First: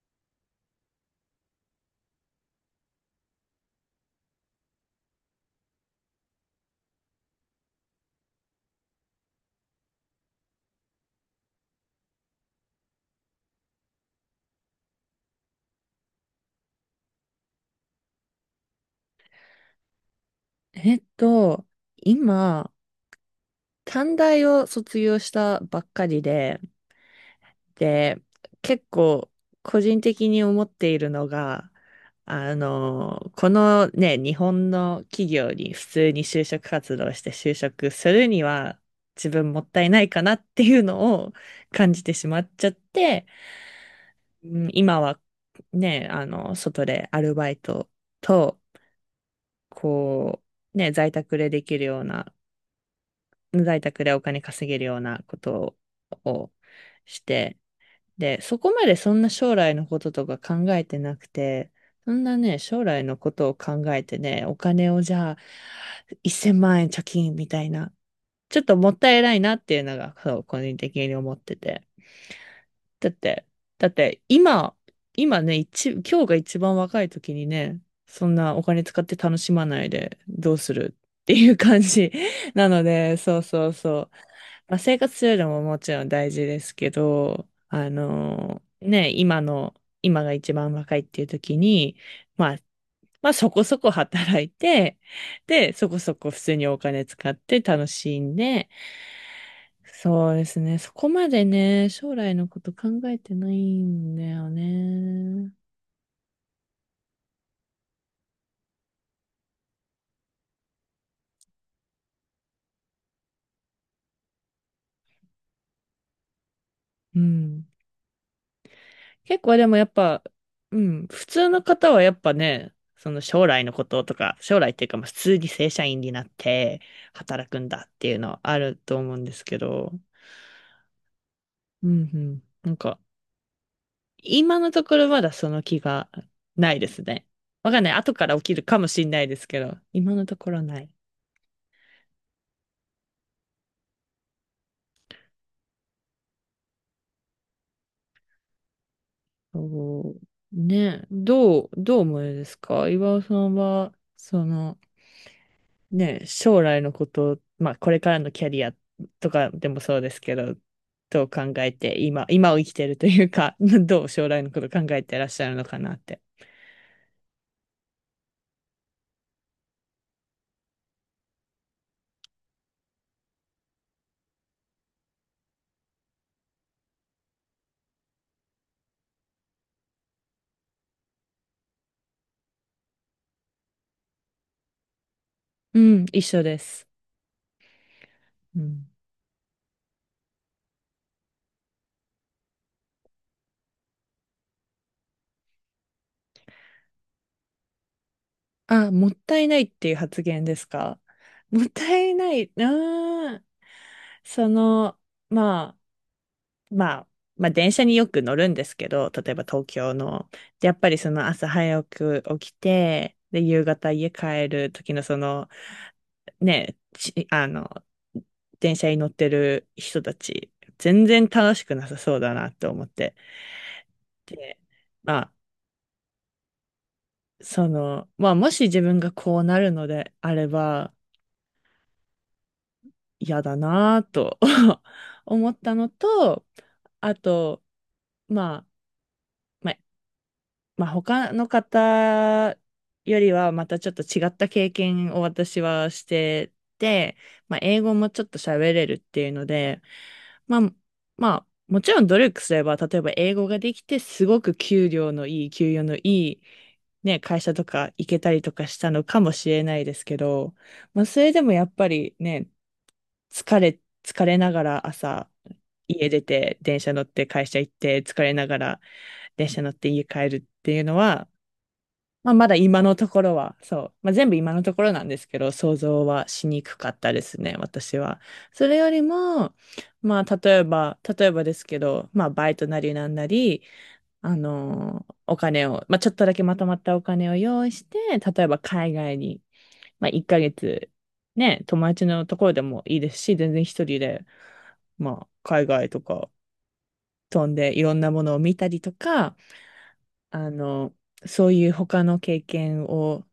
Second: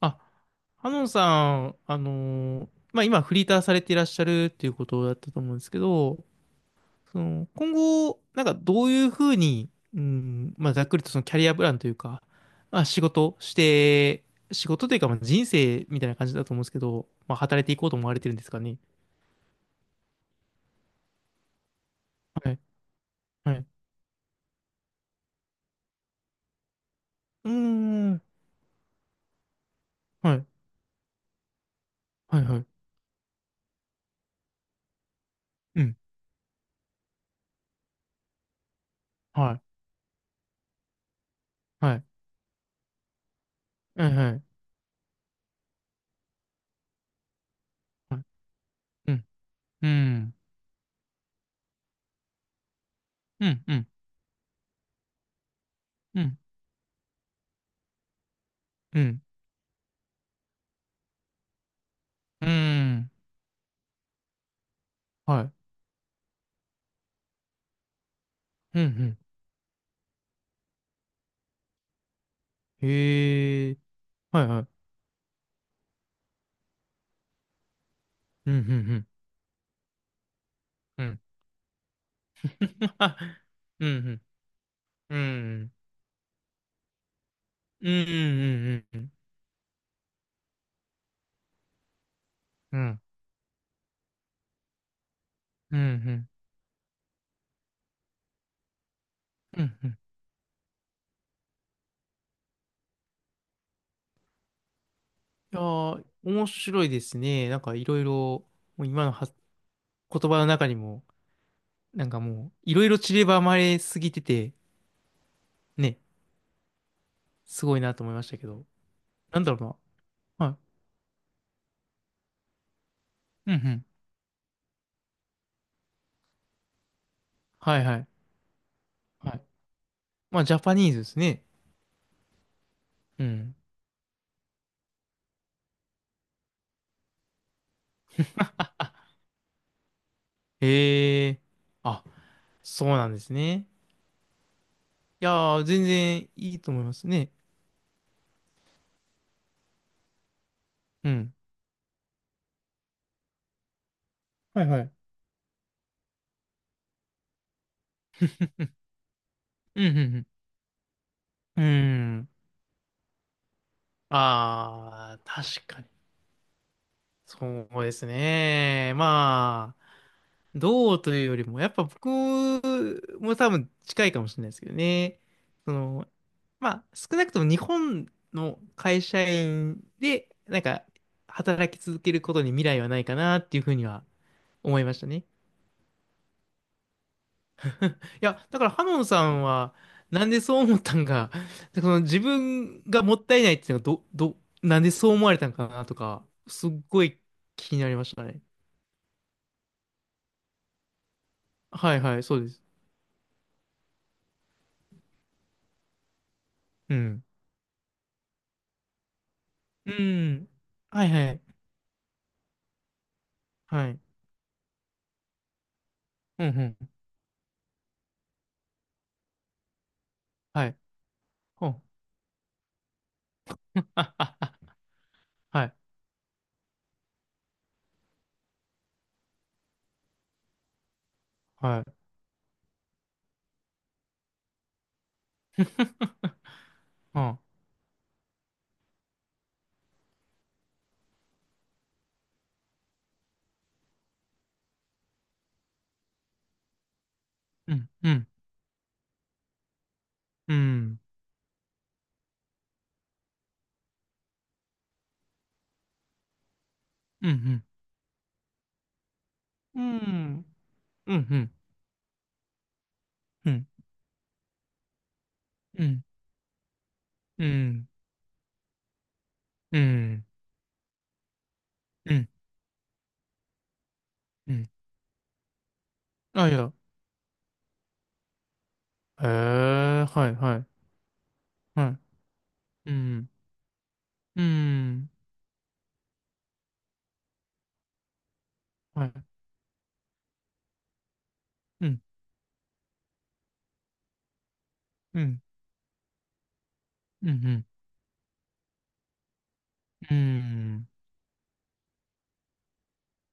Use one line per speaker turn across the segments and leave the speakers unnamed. あ、ハノンさん、まあ、今フリーターされていらっしゃるっていうことだったと思うんですけど、その、今後、なんかどういうふうに、うん、まあ、ざっくりとそのキャリアプランというか、まあ、仕事して、仕事というか、まあ、人生みたいな感じだと思うんですけど、まあ、働いていこうと思われてるんですかね。
えっと、
はい、
今、
はい。
短大を卒業したばっかりで、
うー
で、
ん、
結構個人的
は
に
い、
思っているのが、
はい、はい。
このね、日本の企業に
う
普
ん、
通に就職活動して就職するには自分
は
も
い、
ったいないかなっていうのを感
は
じ
い、
てしまっちゃって、
はい、は
う
い。
ん、今はね、外でアルバイト
はい、
と、
うん、うん、
こね、在宅でできるような、
うん、う
在
ん、
宅でお金稼げるようなこと
うん、
をして、で、そこまで
う
そん
ん、
な将来のこととか考えてなくて、そんな
う
ね、将来
ん、
のことを考えてね、お金をじゃあ、
はい、
1000万円貯金みたいな、ちょっと
うん、う
もった
ん。
いないなっていうのが、そう、個人的に思ってて。だって、
へえ。
だって、
はいは
今、
い。
今ね、今日が一番若い時にね、そん
うん、
な
う
お金使っ
ん、
て楽しまないでどうする
うん。うん。
っていう感じ なので、そう そう
うん、う
そう。
ん。
まあ、生活
う
するのも
ん、
もちろん大事ですけど、
うん、う
ね、
ん。
今が一番若いっていう時に、まあ、
うん、
まあそこそこ働いて、で、
うん、う
そこそ
ん。
こ普通にお金使って楽しんで、
うんうんうん。
そうですね。そこまでね、将来のこと考えてないんだよね。
いやー、面白いですね。なんかいろいろ、もう今のは言葉の中にも、なんかもう、いろいろ散りばまれすぎてて、ね、
うん。
すごいなと思いましたけど。
結
なんだ
構
ろ
でもやっぱ、
うな。は
うん、普通の方はやっぱね、その将
い。う
来
ん、う
のこ
ん。
ととか、将来っていうか、まあ普通に正社員になって働くん
はい
だっ
は
て
い。
いうのはあると思うんで
はい。
すけど、
まあ、ジャパニーズですね。
うんうん。なんか、
うん。
今のところまだその気がないですね。わかんない。後から起きるかもしんないですけど、今のところない。
へえ。あ、そうなんですね。いやー、全然いいと思いますね。
そう、ね、
うん。
どう思いですか岩尾さんは、
はいはい。
ね、将来のこと、まあ、これからのキャリアとかでも
うん、う
そうです
ん、
けど、どう考
うん。う
えて、今、
ん。
今を生きてるというか、どう将来のこと考えて
あー、
らっしゃるの
確
か
かに。
なって。
そうですね。まあ、どうというよりも、やっぱ僕も多分近いかもしれないですけどね。その、まあ、少なくとも日本の会社員で、なんか、働き続けることに未来はないかなっていうふうには思いましたね。
うん、一緒です。
いや、だ
う
からハ
ん。
ノンさんは、なんでそう思ったんか、その自分がもったいないっていうのがなんでそう思われたんかなとか、すっごい気になりましたね。
あ、もったいないっていう発言ですか？もっ
は
た
い
い
はい、
な
そう
い、
です。
その、まあ、ま
う
あ、
ん。
まあ電車によく乗るんですけど、例えば東
う
京の。
ん。
で、やっぱり
は
そ
い
の
はい。
朝早く起きて、で、夕
は
方
い。
家帰る時の
うんう
ね、
ん。
電車に乗ってる人たち、
はい。
全然楽し
ほ
く
ん。
なさそうだなと思って。
あ、あ、
で、まあ、
あ、はい。
まあ、もし自分がこうなるのであれば、
はい。
嫌だなと 思ったのと、あ
あ、
と、まあ、まあまあ、他の方よりはまたちょっと違った経験を私はしてて、まあ、
う
英
ん。
語も
う
ちょっ
ん。
と喋れるっていうので、
う
まあ、
ん。
まあ、もちろん努力すれば、例えば英語ができて、すごく給与のいい、ね、
うん。う
会社と
ん。
か行けたりとかしたのかもしれな
う
いですけ
ん。
ど、まあ、
う
それでも
ん。
やっぱりね、
う
疲
ん。
れ、疲れながら朝、
うん。
家出て、電車乗って
う
会
ん。う
社行っ
ん。
て、疲れながら電車乗って家帰るっていうのは、
うん。
まあ、まだ今のところは、そう。まあ、全部今
う
の
ん。
ところなんですけど、想像はし
あ、い
に
や。
くかったですね、私は。それより
へ
も、
え、
ま
はい
あ、
は
例え
い。
ば、例えばですけ
は
ど、まあ、バイトな
い。う
りなんな
ん。
り、あ
うー
の
ん。
ーお金を、まあ、ちょっとだけまとまったお金を用意して、例えば海
はい。
外に、まあ、1ヶ月、ね、友
うん。
達のところでもいいですし、全然一人で、ま
う
あ、
ん。
海外とか
う
飛ん
ん。
でいろんなものを見たりとか、
うん。う
あ
ん。
の、そういう他の経験を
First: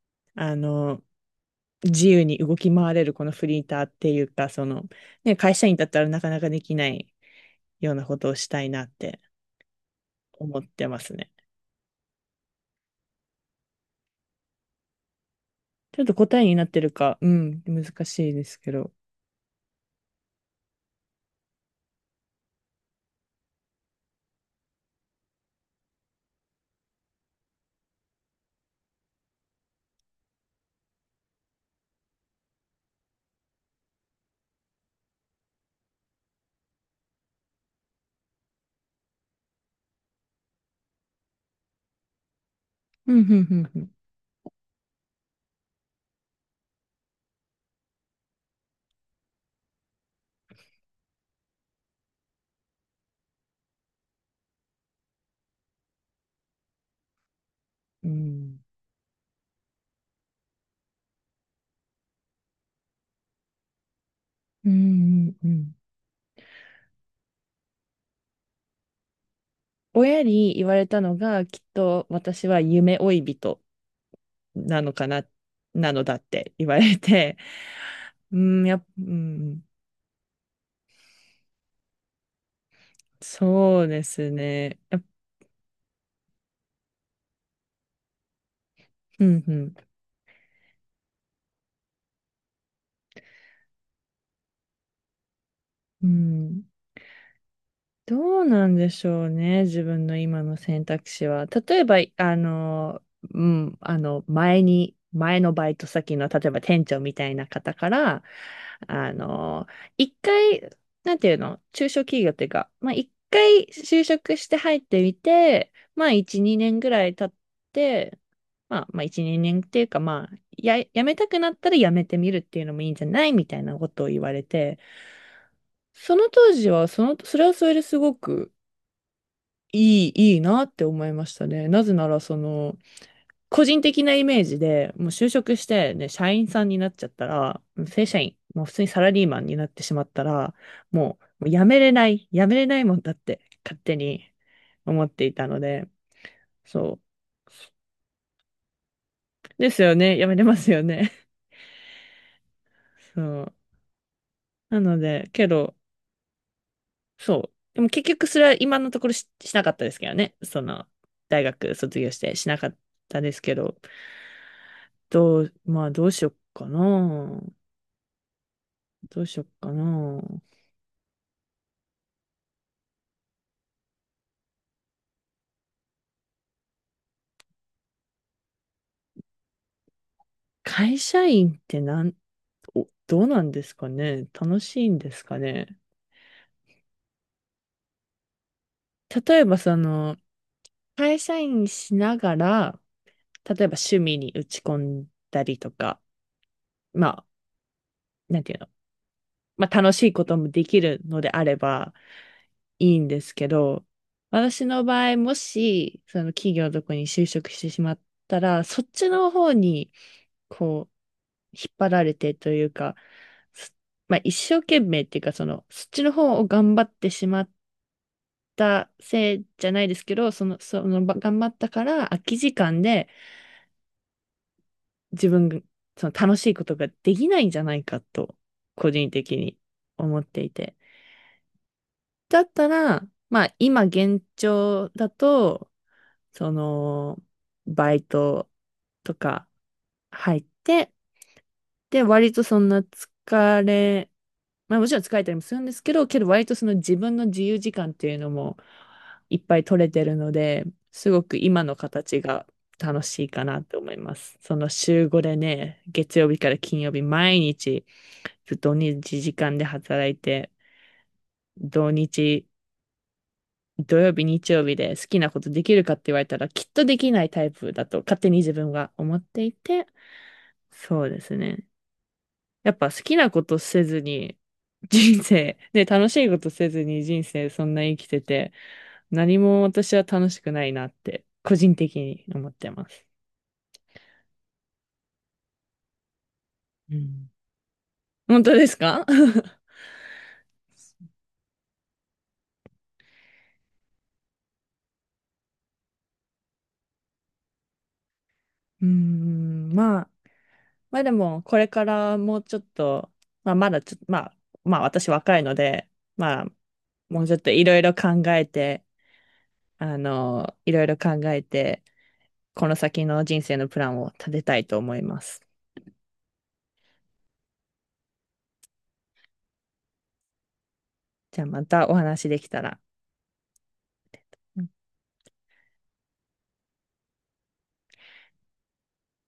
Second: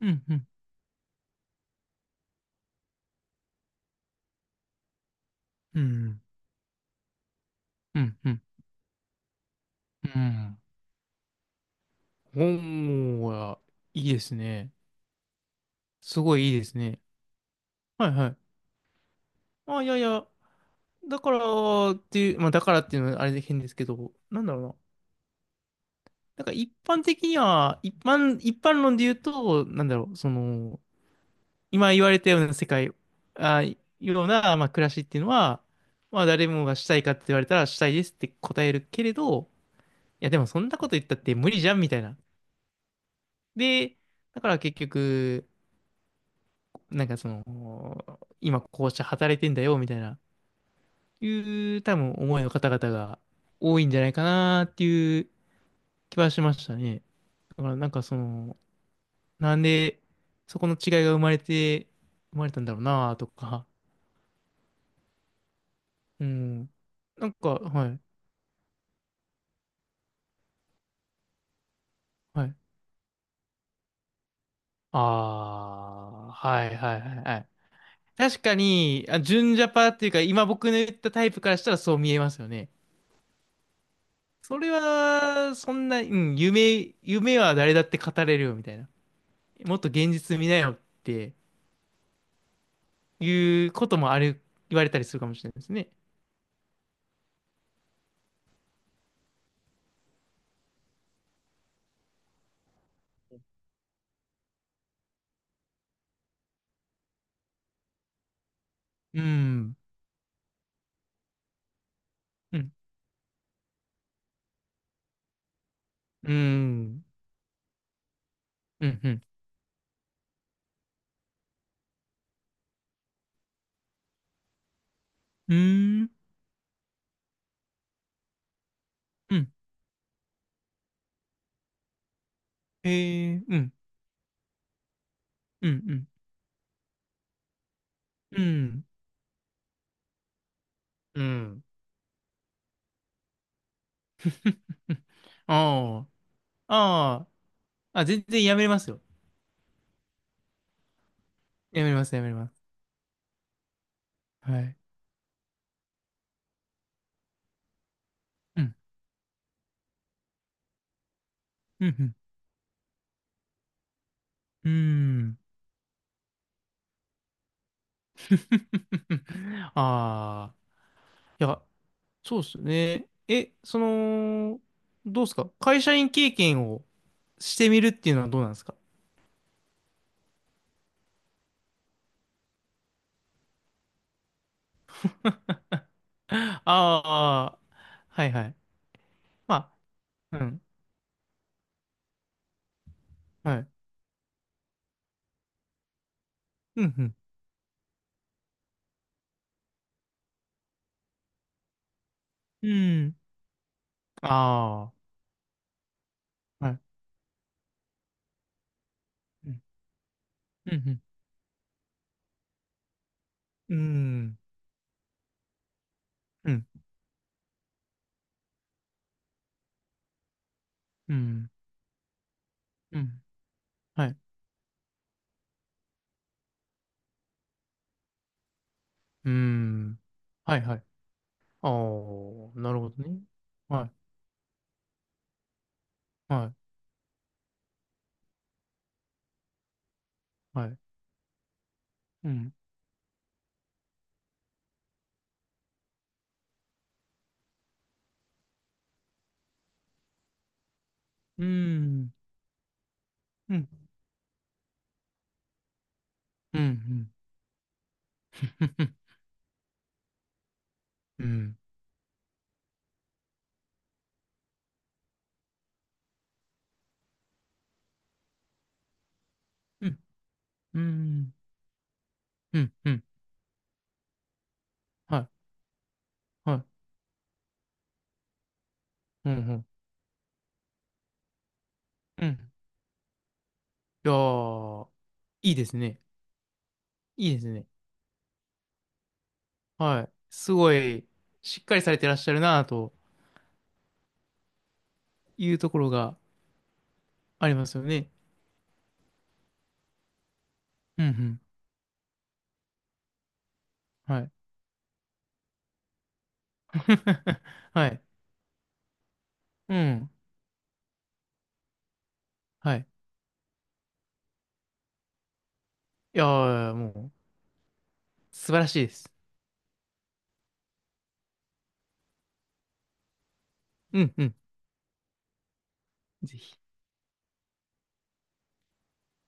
うん。うん。
あの、自由に動き回れるこのフリーターっていうか、ね、会社員
う
だったらな
ん。
かなかできないよう
う
な
ん。
こと
う
を
ん。
したいなって
う
思
ん。
ってますね。
おーや、いいですね。
ちょっと
すご
答え
いいい
にな
で
っ
す
てる
ね。
か、うん、難
はいは
しい
い。
ですけど。
あ、いやいや、だからっていう、まあだからっていうのはあれで変ですけど、なんだろうな。なんか一般的には、一般論で言うと、なんだろう、その、今言われたような世界、あ、ような、まあ暮らしっていうのは、まあ誰もがしたいかって言われたらしたいですって答えるけれど、や、でもそんなこと言ったって無理じゃんみたいな。
うん、うん、うん、
で、だから結局、なんかその、今こうして働いてんだよみたいな、いう多分思いの方々が多いんじゃないかなっていう気はしましたね。だからなんか
う
その、
ん。
なんでそこの違いが生まれたんだろうなとか、
うん、うん、うん。
うん。なんか、はい、
親に言われたのが、きっと
は
私
い。
は夢追い人なの
あ
かな、なのだっ
あ、
て
は
言わ
いは
れ
いはいは
て、
い。
う
確か
ん、う
に、あ、純ジ
ん、
ャパっていうか、今僕の言ったタイプからしたらそう見えますよね。
そうです
それ
ね。
は、そんな、うん、夢は誰だって語れるよ、みたいな。
うん、うん。
もっと現実見なよっていうこともある、言われたりするかもしれないですね。
うん、どうなんでしょうね、自分の今の選択肢は。例えば、うん、前のバイト先の、例えば店長みたいな方から、あ
う
の、
ん、
一回、なんていうの、中小企業っていう
う
か、
ん、
まあ、一回就職して入ってみて、まあ、
う
一、二年ぐ
ん、
らい経って、まあ、
う
ま
ん、
あ、
う
一、
ん、
二年っていうか、まあ、辞めたくなったら辞めてみるっていうのもいいんじゃないみたいなことを言われて、
うん、
その当時は、それはそれですごく、
うん、
いいなって思いましたね。なぜなら、
へえ、う
個
ん、
人的なイメージで、もう就職し
うん、う
て、
ん、
ね、社員さんになっちゃったら、正社員、
う
もう普通
ん、
にサラリーマンになってしまったら、も
う
う、もう辞
ん、
めれない、辞めれないもんだって勝手に
う
思
ん、
っていたので、
あ
そ
あ、ああ、あ、全然やめれますよ。
う。ですよね。辞めれますよね。
やめれます、やめれます。
そう。
はい。
なので、けど、そう。でも結局それは
うん、
今のところしなかったですけどね。大学
う
卒業
ん、
してしなかったですけど、
うん、うん。
まあどうしよっかな。どうしよっか な。
ああ、いや、そうですよねえ、その、どうですか、会社員経験をしてみるっていうのはどうなんですか？
会社員ってなん、お、どうなんですかね。楽しいんですかね。
あー、はいはい、
例え
ま
ば
あうん、
会社員しながら、例
は
え
い、
ば趣味に打ち込んだりとか、
うん、
まあ、なんていうの。まあ楽しいこともできるのであれば、
うん、
いい
う
ん
ん、
ですけど、私の
あ
場合、もし、その企業
ー、
の
うん、
とこに就職してしまったら、そっちの方に、
う
こ
ん、
引っ張られてというか、そ
う
まあ、一
ん、
生懸命っていうか、そっちの方を
うん、
頑張ってしまったせいじゃないですけど、
う
頑張
ん、
ったから空き時間
う
で
ん、はい、
自分が、その楽しいことができないんじゃないかと、個人
う
的に
ん、
思ってい
はい
て。
はい、あ
だっ
ー、
た
なるほど
ら、
ね、
まあ、今
はい
現状だと、そ
は
の、バイトとか入っ
いはい、
て、で、
う
割と
ん、
そんな疲れ、まあもちろん疲れたりもするんですけど、けど割とその自分の自由時間っていうのもいっぱい取れてるので、すごく
う
今の
ん、
形が楽しいか
う
な
ん、
と思います。その週5でね、月曜日から
う
金曜日
ん、
毎日ずっと同じ時間で働いて、
うん、うん、うん、
土日土曜日、日曜日で好きなことできるかって言われたら、きっとできないタイプだと勝手に自分が思っていて、
うん、うん、うん、うん、うん、
そ
うん、う
う
ん、うん、
で
うん、
すね。
う
や
ん、
っぱ
う
好
ん、
きなことせずに、
は
人
い、
生、ね、楽しいこと
はい、
せずに人生そんな生きてて、
うん、う
何も
ん、
私は楽しくないなって、個人的に
う
思
ん。
ってます。
いやー、いいですね。
うん、
いいですね。
本当ですか？
はい。すごい、しっかりされてらっしゃるなというところがありますよね。
うーん、まあ、まあ
うん、
で
うん、
も、これからもうちょっと、まあまだちょっと、
はい。
まあ私若いので、まあ、もうちょっとい ろい
は
ろ
い、
考えて、
う
あ
ん、
の、いろいろ考えて、この
はい。
先の人生のプランを立てたいと思います。
いやー、もう、素晴らしいです。
じゃあまたお話できたら。
うん、うん、ぜひ。